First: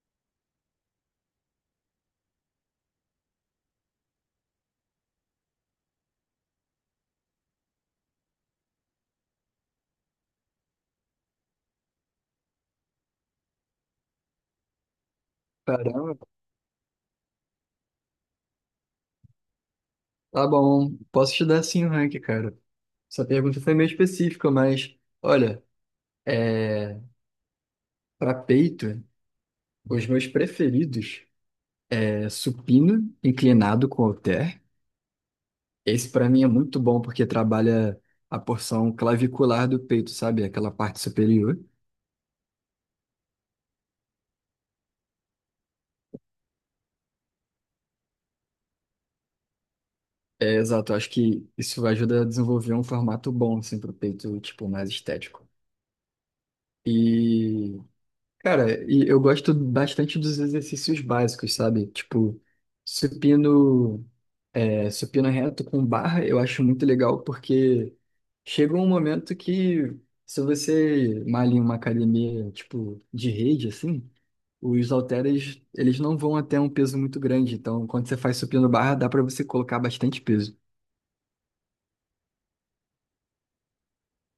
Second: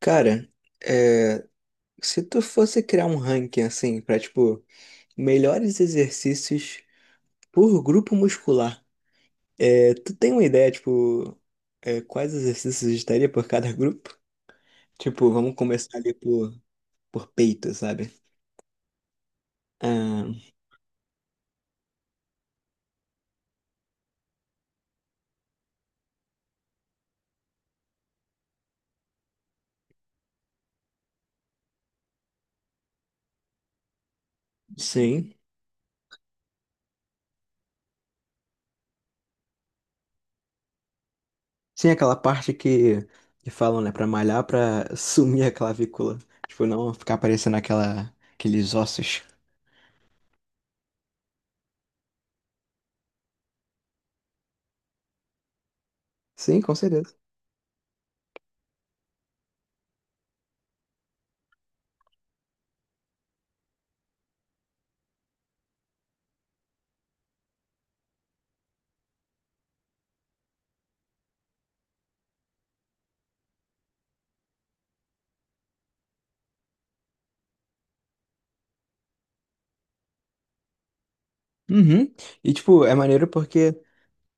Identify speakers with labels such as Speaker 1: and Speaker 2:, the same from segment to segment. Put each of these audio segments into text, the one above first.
Speaker 1: Cara, é, se tu fosse criar um ranking assim, pra tipo, melhores exercícios por grupo muscular, tu tem uma ideia, tipo, quais exercícios estaria por cada grupo? Tipo, vamos começar ali
Speaker 2: Caramba,
Speaker 1: por peito, sabe?
Speaker 2: tá
Speaker 1: Ah,
Speaker 2: bom. Posso te dar sim o rank, cara. Essa pergunta foi meio específica, mas olha, para peito, os meus preferidos é supino inclinado com halter.
Speaker 1: sim.
Speaker 2: Esse para mim é muito bom porque trabalha a porção clavicular do peito, sabe? Aquela parte superior.
Speaker 1: Sim, aquela parte que falam, né, pra malhar, pra sumir a clavícula. Tipo, não ficar aparecendo aqueles ossos.
Speaker 2: Exato, eu acho que isso ajuda a desenvolver um formato bom assim pro peito, tipo, mais estético.
Speaker 1: Sim, com certeza.
Speaker 2: E, cara, eu gosto bastante dos exercícios básicos, sabe? Tipo, supino. Supino reto com barra eu acho muito legal porque chega um momento que se você malha em uma academia tipo de rede assim, os halteres eles não vão até um peso muito grande. Então quando você faz supino barra dá para você colocar bastante peso.
Speaker 1: Uhum. E, tipo, é maneiro porque.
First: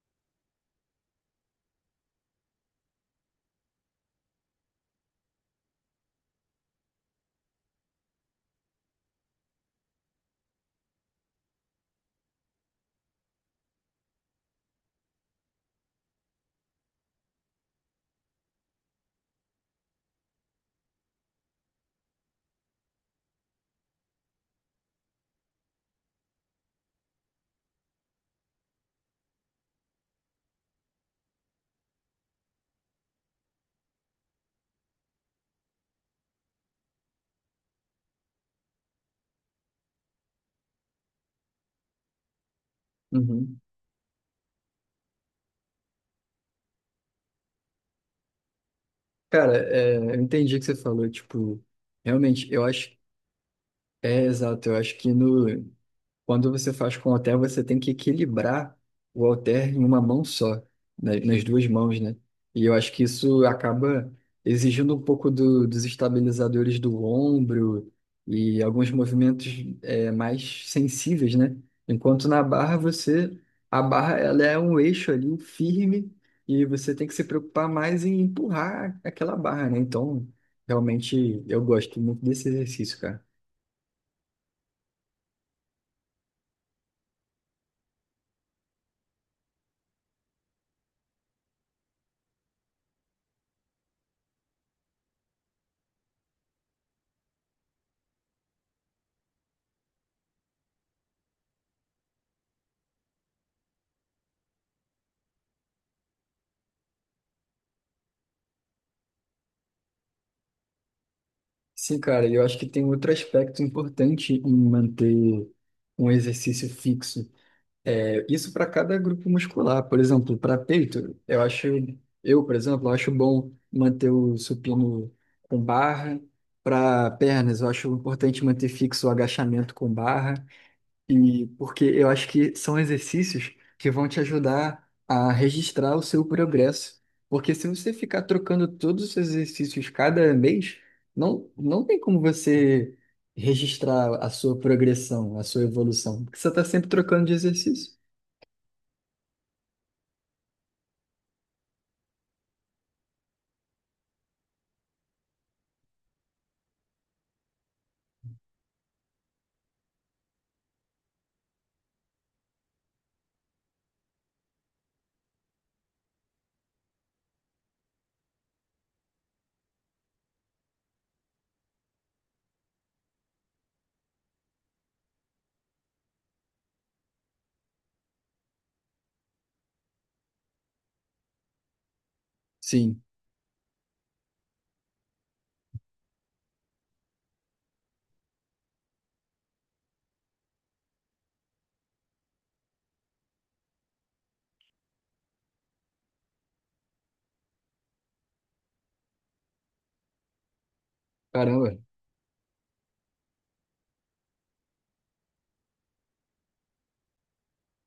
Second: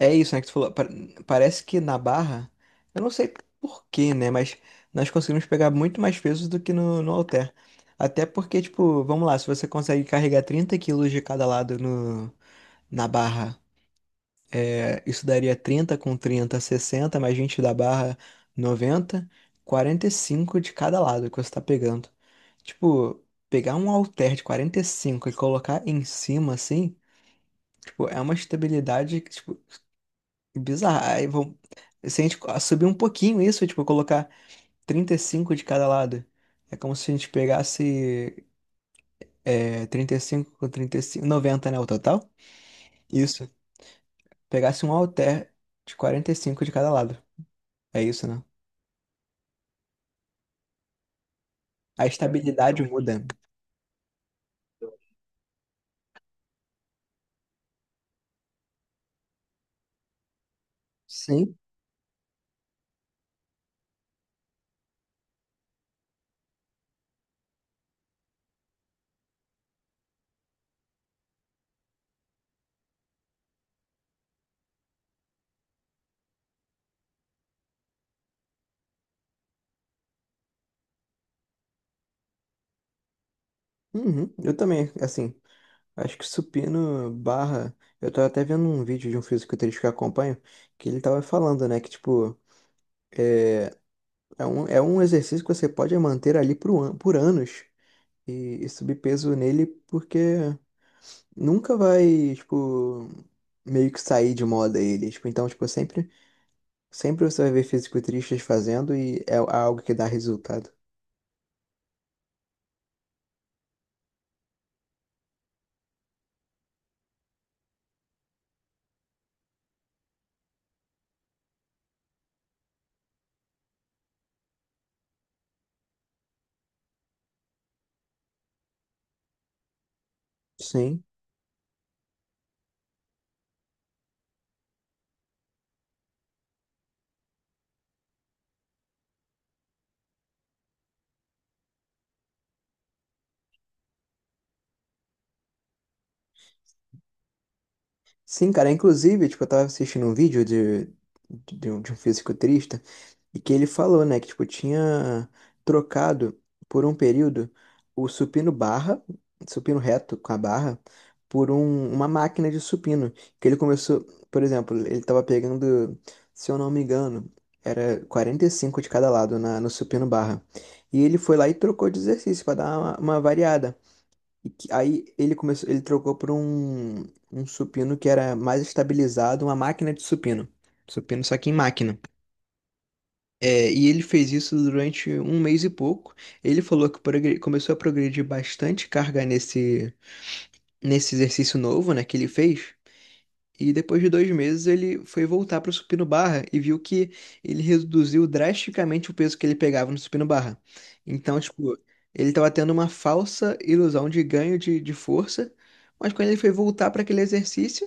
Speaker 1: É isso, né, que tu falou. Parece que na barra, eu não sei por quê, né? Mas nós conseguimos pegar muito mais pesos do que no halter. Até porque, tipo, vamos lá, se você consegue carregar 30 quilos de cada lado no, na barra, isso daria 30 com 30, 60 mais 20 da barra, 90, 45 de cada lado que você tá pegando. Tipo, pegar um halter de 45 e cinco e colocar em cima, assim, tipo, é uma estabilidade que, tipo, bizarro. Aí vão... Se a gente subir um pouquinho isso, tipo, colocar 35 de cada lado, é como se a gente pegasse 35 com 35 90, né, o total? Isso.
Speaker 2: Uhum.
Speaker 1: Pegasse um halter de 45 de cada lado. É isso, né?
Speaker 2: Cara, eu entendi o que você falou. Tipo,
Speaker 1: A
Speaker 2: realmente eu
Speaker 1: estabilidade
Speaker 2: acho
Speaker 1: muda.
Speaker 2: é exato. Eu acho que no quando você faz com o halter, você tem que equilibrar o halter em uma mão só, né, nas
Speaker 1: Sim.
Speaker 2: duas mãos, né? E eu acho que isso acaba exigindo um pouco dos estabilizadores do ombro e alguns movimentos mais sensíveis, né? Enquanto na barra você, a barra ela é um eixo ali um firme e você tem que se preocupar mais em empurrar aquela barra, né? Então, realmente eu gosto muito desse exercício, cara.
Speaker 1: Uhum. Eu também, assim, acho que supino barra. Eu tava até vendo um vídeo de um fisiculturista que eu acompanho, que ele tava falando, né, que, tipo, é um exercício que você pode manter ali por anos. E subir peso nele porque nunca vai, tipo, meio que sair de moda ele. Tipo, então, tipo, sempre, sempre você vai ver fisiculturistas fazendo e é algo que dá resultado.
Speaker 2: Sim, cara, e eu acho que tem outro aspecto importante em manter um exercício fixo. É, isso para cada grupo muscular. Por exemplo, para peito, eu acho, eu, por exemplo, acho bom manter o supino com barra. Para pernas, eu acho importante manter fixo o agachamento com barra.
Speaker 1: Sim.
Speaker 2: E porque eu acho que são exercícios que vão te ajudar a registrar o seu progresso. Porque se você ficar trocando todos os seus exercícios cada mês, não tem como você registrar a sua progressão, a sua evolução. Porque você está sempre trocando de exercício.
Speaker 1: Sim, cara. Inclusive, tipo, eu tava assistindo um vídeo um de um fisiculturista. E que ele falou, né, que tipo tinha trocado por um período o supino barra, supino reto com a barra, por uma máquina de supino, que ele começou, por exemplo, ele tava pegando, se eu não me engano, era 45 de cada lado no supino barra. E ele foi lá e trocou de exercício para dar uma variada. Aí ele começou, ele trocou por um supino que era mais estabilizado, uma máquina de supino. Supino só que em máquina.
Speaker 2: Sim,
Speaker 1: E ele fez isso durante um mês e pouco. Ele falou que começou a progredir bastante carga nesse exercício novo, né, que ele fez. E depois de 2 meses ele foi voltar para o supino barra e viu que ele reduziu drasticamente o peso que ele pegava no supino barra. Então, tipo,
Speaker 2: caramba.
Speaker 1: ele estava tendo uma falsa ilusão de ganho de força, mas quando ele foi voltar para aquele exercício,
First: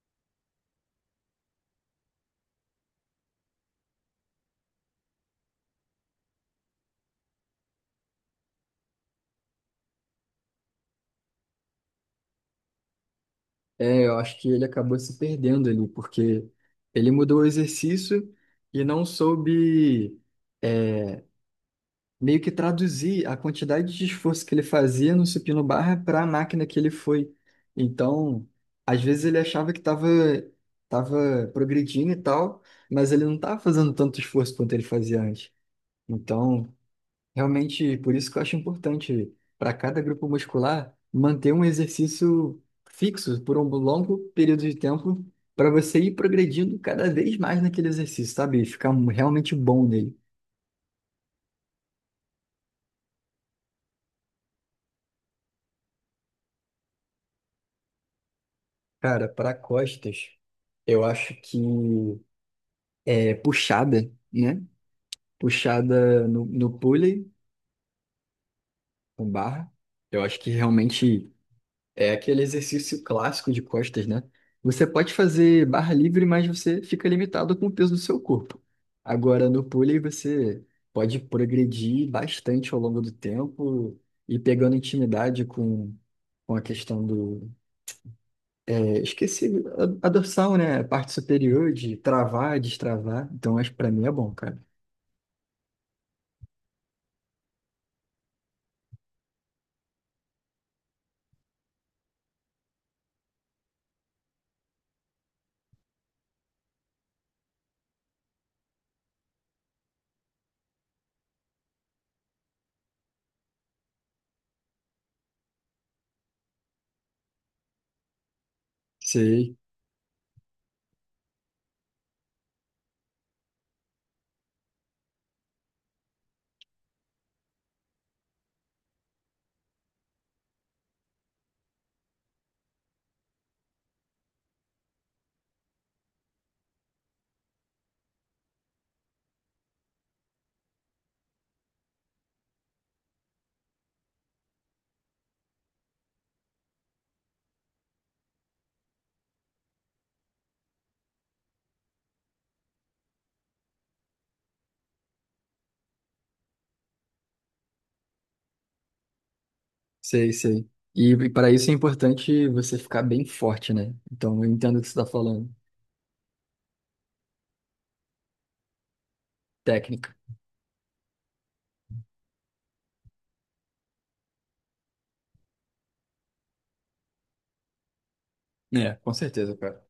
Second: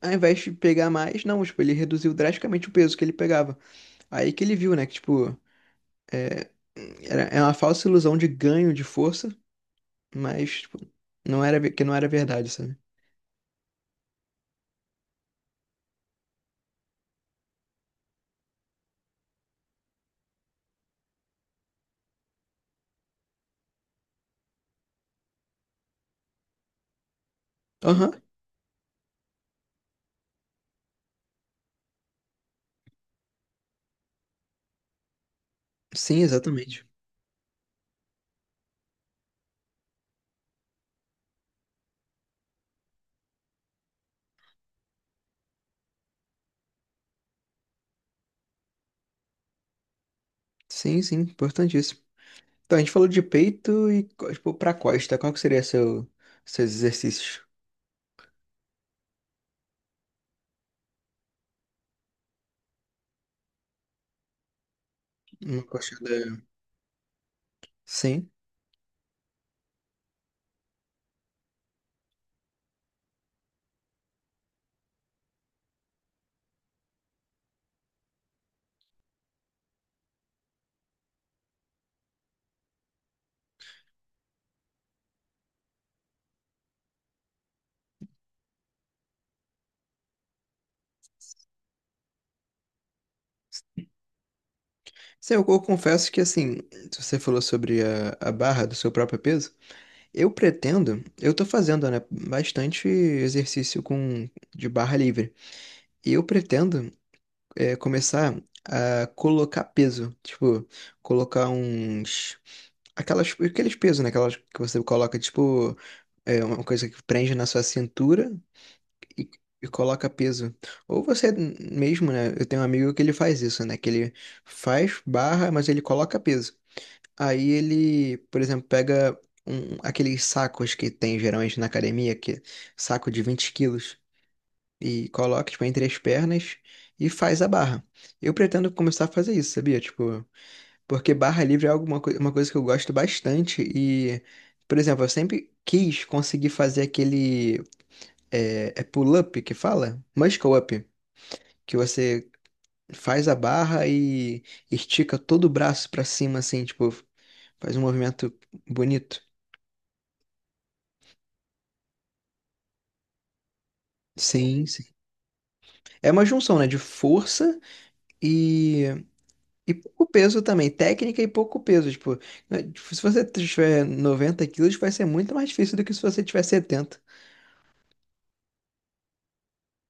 Speaker 1: ao invés de pegar mais, não, tipo, ele reduziu drasticamente o peso que ele pegava. Aí que ele viu, né, que, tipo, é, é uma falsa ilusão de ganho de força, mas tipo, não era que não era verdade, sabe?
Speaker 2: É, eu acho que ele acabou se perdendo ali, porque ele mudou o exercício e não soube. é, Meio que traduzir a quantidade de esforço que ele fazia no supino barra para a máquina que ele foi.
Speaker 1: Aham,
Speaker 2: Então, às vezes ele achava que estava tava tava progredindo e tal, mas ele não estava fazendo tanto esforço quanto ele fazia antes.
Speaker 1: sim,
Speaker 2: Então,
Speaker 1: exatamente.
Speaker 2: realmente, por isso que eu acho importante para cada grupo muscular manter um exercício fixo por um longo período de tempo para você ir progredindo cada vez mais naquele exercício, sabe? E ficar realmente bom nele.
Speaker 1: Sim, sim, importantíssimo. Então, a gente falou de peito e, tipo, pra costa. Qual que seria seus exercícios?
Speaker 2: Cara, para costas, eu acho que é puxada, né?
Speaker 1: Uma coxada.
Speaker 2: Puxada no pulley,
Speaker 1: Sim.
Speaker 2: com barra. Eu acho que realmente é aquele exercício clássico de costas, né? Você pode fazer barra livre, mas você fica limitado com o peso do seu corpo. Agora, no pulley, você pode progredir bastante ao longo do tempo e pegando intimidade com a questão do, esqueci, a dorsal, né? A parte superior de travar, destravar. Então, acho que pra mim é bom, cara.
Speaker 1: Sim, eu confesso que, assim, se você falou sobre a barra do seu próprio peso, eu pretendo, eu tô fazendo, né, bastante exercício de barra livre. E eu pretendo começar a colocar peso. Tipo, colocar uns. Aqueles pesos, né? Aquelas que você coloca, tipo, uma coisa que prende na sua cintura e,
Speaker 2: Sei,
Speaker 1: e coloca peso. Ou você mesmo, né? Eu tenho um amigo que ele faz isso, né? Que ele faz barra, mas ele coloca peso. Aí ele, por exemplo, pega aqueles sacos que tem geralmente na academia, que é saco de 20 quilos e coloca, tipo, entre as pernas e faz a barra. Eu pretendo começar a fazer isso, sabia? Tipo, porque barra livre é uma coisa que eu gosto bastante e, por exemplo, eu sempre quis conseguir fazer aquele é pull-up que fala? Muscle up, que você faz a barra e estica todo o braço pra cima, assim, tipo, faz um movimento bonito.
Speaker 2: sei, sei. E para isso é importante você ficar bem forte, né? Então, eu
Speaker 1: Sim,
Speaker 2: entendo o
Speaker 1: sim.
Speaker 2: que você tá falando.
Speaker 1: É uma junção, né, de força e pouco
Speaker 2: Técnica.
Speaker 1: peso também, técnica e pouco peso. Tipo, né, tipo, se você tiver 90 quilos, vai ser muito mais difícil do que se você tiver 70.
Speaker 2: É, com certeza, cara.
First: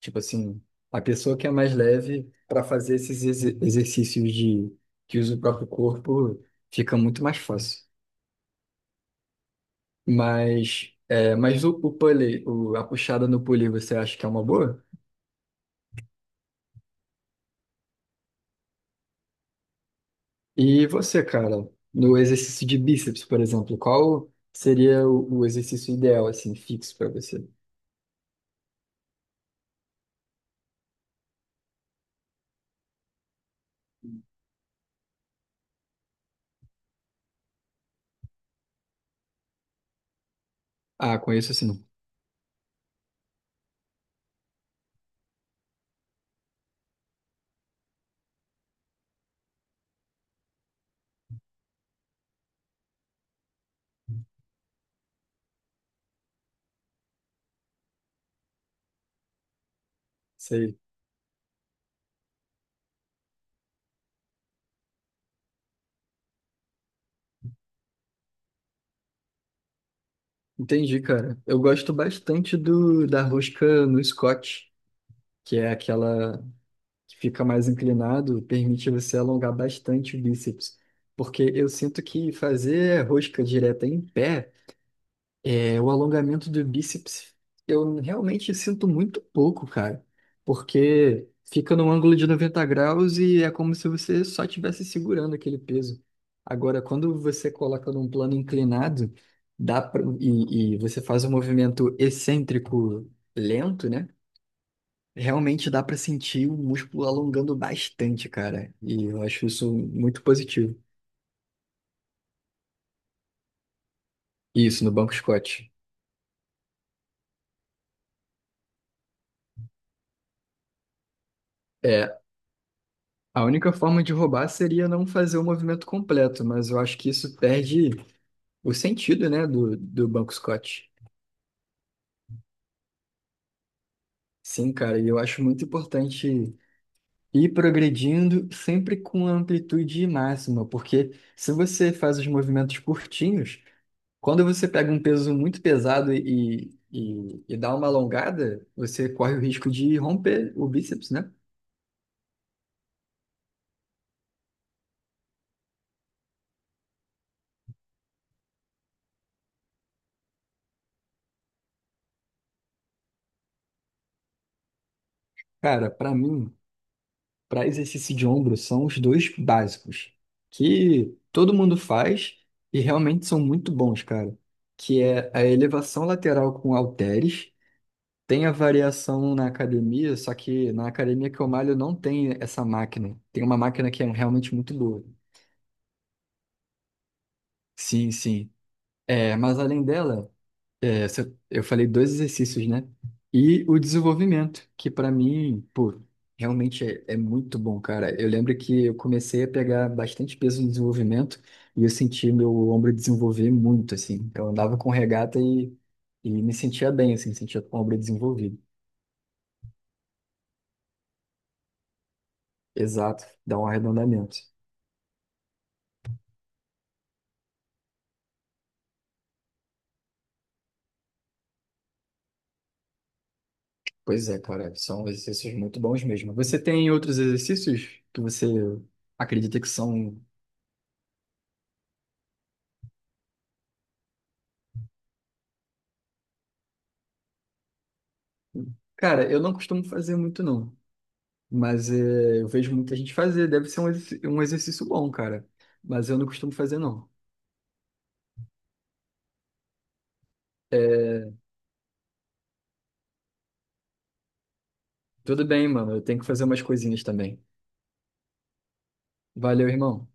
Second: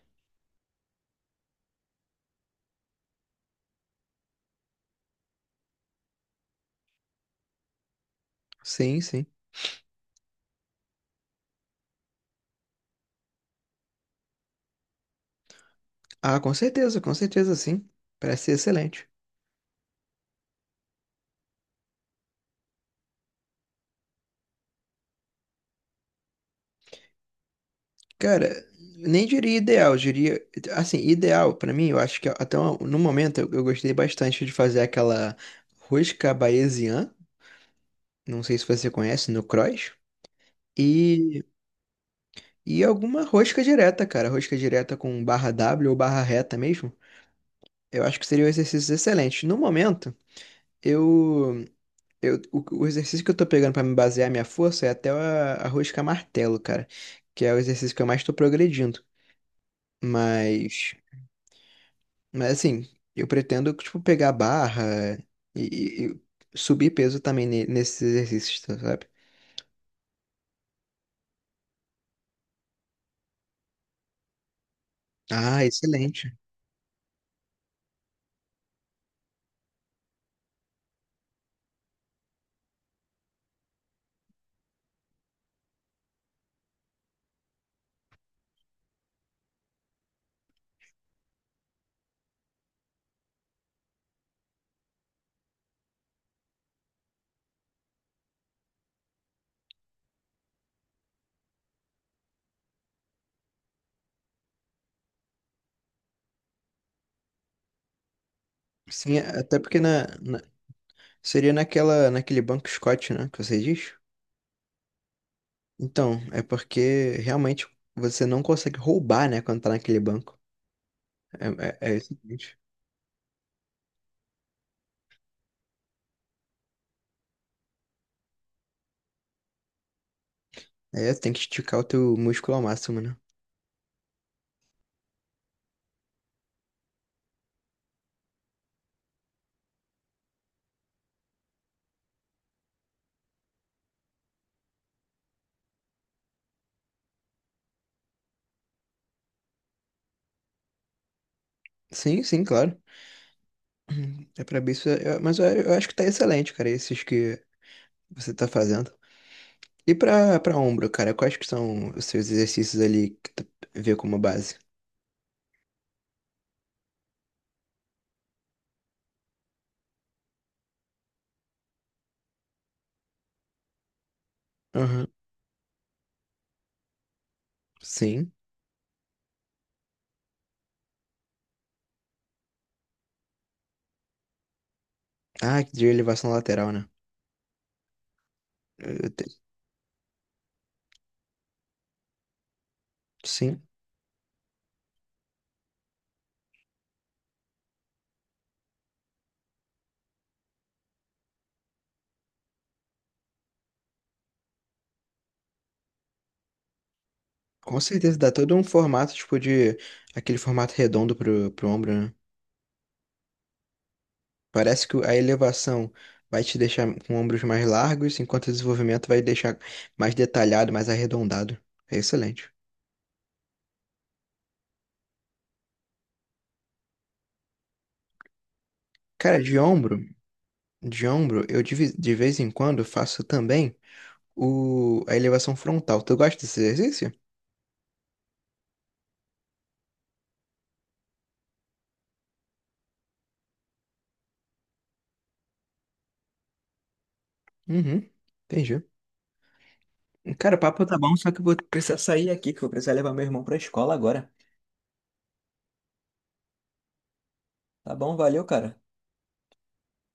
Speaker 2: Tipo assim, a pessoa que é mais leve pra fazer esses exercícios de que usa o próprio corpo fica muito mais fácil.
Speaker 1: Sim, sim.
Speaker 2: Mas, é, mas o pulley, a puxada no pulley, você acha que é uma boa?
Speaker 1: Ah, com certeza, sim. Parece ser excelente.
Speaker 2: E você, cara, no exercício de bíceps, por exemplo, qual seria o exercício ideal, assim, fixo pra você?
Speaker 1: Cara, nem diria ideal, diria. Assim, ideal, pra mim, eu acho que até no momento eu gostei bastante de fazer aquela rosca parisiana. Não sei se você conhece, no cross.
Speaker 2: Ah,
Speaker 1: E,
Speaker 2: conheço assim,
Speaker 1: e alguma rosca direta, cara. Rosca direta com barra W ou barra reta mesmo. Eu acho que seriam exercícios excelentes. No momento, eu, eu o exercício que eu tô pegando pra me basear minha força é até a rosca martelo, cara, que é o exercício que eu mais tô progredindo.
Speaker 2: sei.
Speaker 1: Mas, mas assim, eu pretendo tipo pegar barra e, e- e subir peso também nesses exercícios, tá, sabe?
Speaker 2: Entendi, cara. Eu gosto bastante do da rosca no Scott, que
Speaker 1: Ah,
Speaker 2: é
Speaker 1: excelente.
Speaker 2: aquela que fica mais inclinado, permite você alongar bastante o bíceps. Porque eu sinto que fazer rosca direta em pé, o alongamento do bíceps, eu realmente sinto muito pouco, cara, porque fica num ângulo de 90 graus e é como se você só estivesse segurando aquele peso. Agora, quando você coloca num plano inclinado, dá pra, e você faz um movimento excêntrico lento, né? Realmente dá pra sentir o músculo alongando bastante, cara. E
Speaker 1: Sim,
Speaker 2: eu acho
Speaker 1: até
Speaker 2: isso
Speaker 1: porque
Speaker 2: muito positivo.
Speaker 1: seria naquela naquele banco Scott, né, que você diz?
Speaker 2: Isso, no banco Scott.
Speaker 1: Então, é porque realmente você não consegue roubar, né, quando tá naquele banco. É o seguinte.
Speaker 2: A única forma de roubar seria não fazer o movimento completo, mas eu acho que isso perde o sentido, né, do Banco Scott.
Speaker 1: É, tem que esticar o teu músculo ao máximo, né?
Speaker 2: Sim, cara, e eu acho muito importante ir progredindo sempre com a amplitude máxima, porque se você faz os movimentos curtinhos, quando você pega um peso muito pesado e dá uma alongada, você corre o risco de romper o bíceps, né?
Speaker 1: Sim, sim, claro. É pra bíceps, mas eu acho que tá excelente, cara, esses que você tá fazendo. E pra ombro, cara, quais que são os seus exercícios ali que tu vê como base?
Speaker 2: Cara, pra mim, para exercício de ombro são os dois básicos, que todo mundo faz e realmente são muito bons, cara. Que
Speaker 1: Aham.
Speaker 2: é a elevação lateral com halteres.
Speaker 1: Sim.
Speaker 2: Tem a variação na academia, só que na academia que eu malho não tem essa máquina. Tem uma máquina que é realmente muito boa.
Speaker 1: Ah, de elevação lateral, né?
Speaker 2: Sim, sim.
Speaker 1: Eu te-
Speaker 2: É, mas além dela, é, eu falei dois exercícios, né?
Speaker 1: Sim.
Speaker 2: E o desenvolvimento, que para mim, pô, realmente é muito bom, cara. Eu lembro que eu comecei a pegar bastante peso no desenvolvimento e eu senti meu ombro desenvolver muito, assim. Eu andava com regata e me sentia bem, assim, sentia com
Speaker 1: Com
Speaker 2: o ombro
Speaker 1: certeza, dá todo
Speaker 2: desenvolvido.
Speaker 1: um formato, tipo, de... Aquele formato redondo pro ombro, né?
Speaker 2: Exato, dá um arredondamento.
Speaker 1: Parece que a elevação vai te deixar com ombros mais largos, enquanto o desenvolvimento vai deixar mais detalhado, mais arredondado. É excelente.
Speaker 2: Pois é, cara, são exercícios muito bons mesmo. Você tem outros exercícios que você
Speaker 1: Cara, de
Speaker 2: acredita que
Speaker 1: ombro,
Speaker 2: são?
Speaker 1: de ombro, eu de vez em quando faço também a elevação frontal. Tu gosta desse exercício?
Speaker 2: Cara, eu não costumo fazer muito, não. Mas é, eu vejo muita gente fazer, deve ser um, um exercício bom, cara. Mas eu não costumo fazer, não.
Speaker 1: Uhum, entendi. Cara, o papo tá bom, só
Speaker 2: É,
Speaker 1: que eu vou. Bora.
Speaker 2: tudo bem, mano, eu tenho que fazer umas coisinhas também.
Speaker 1: Tá bom, valeu, cara.
Speaker 2: Valeu, irmão.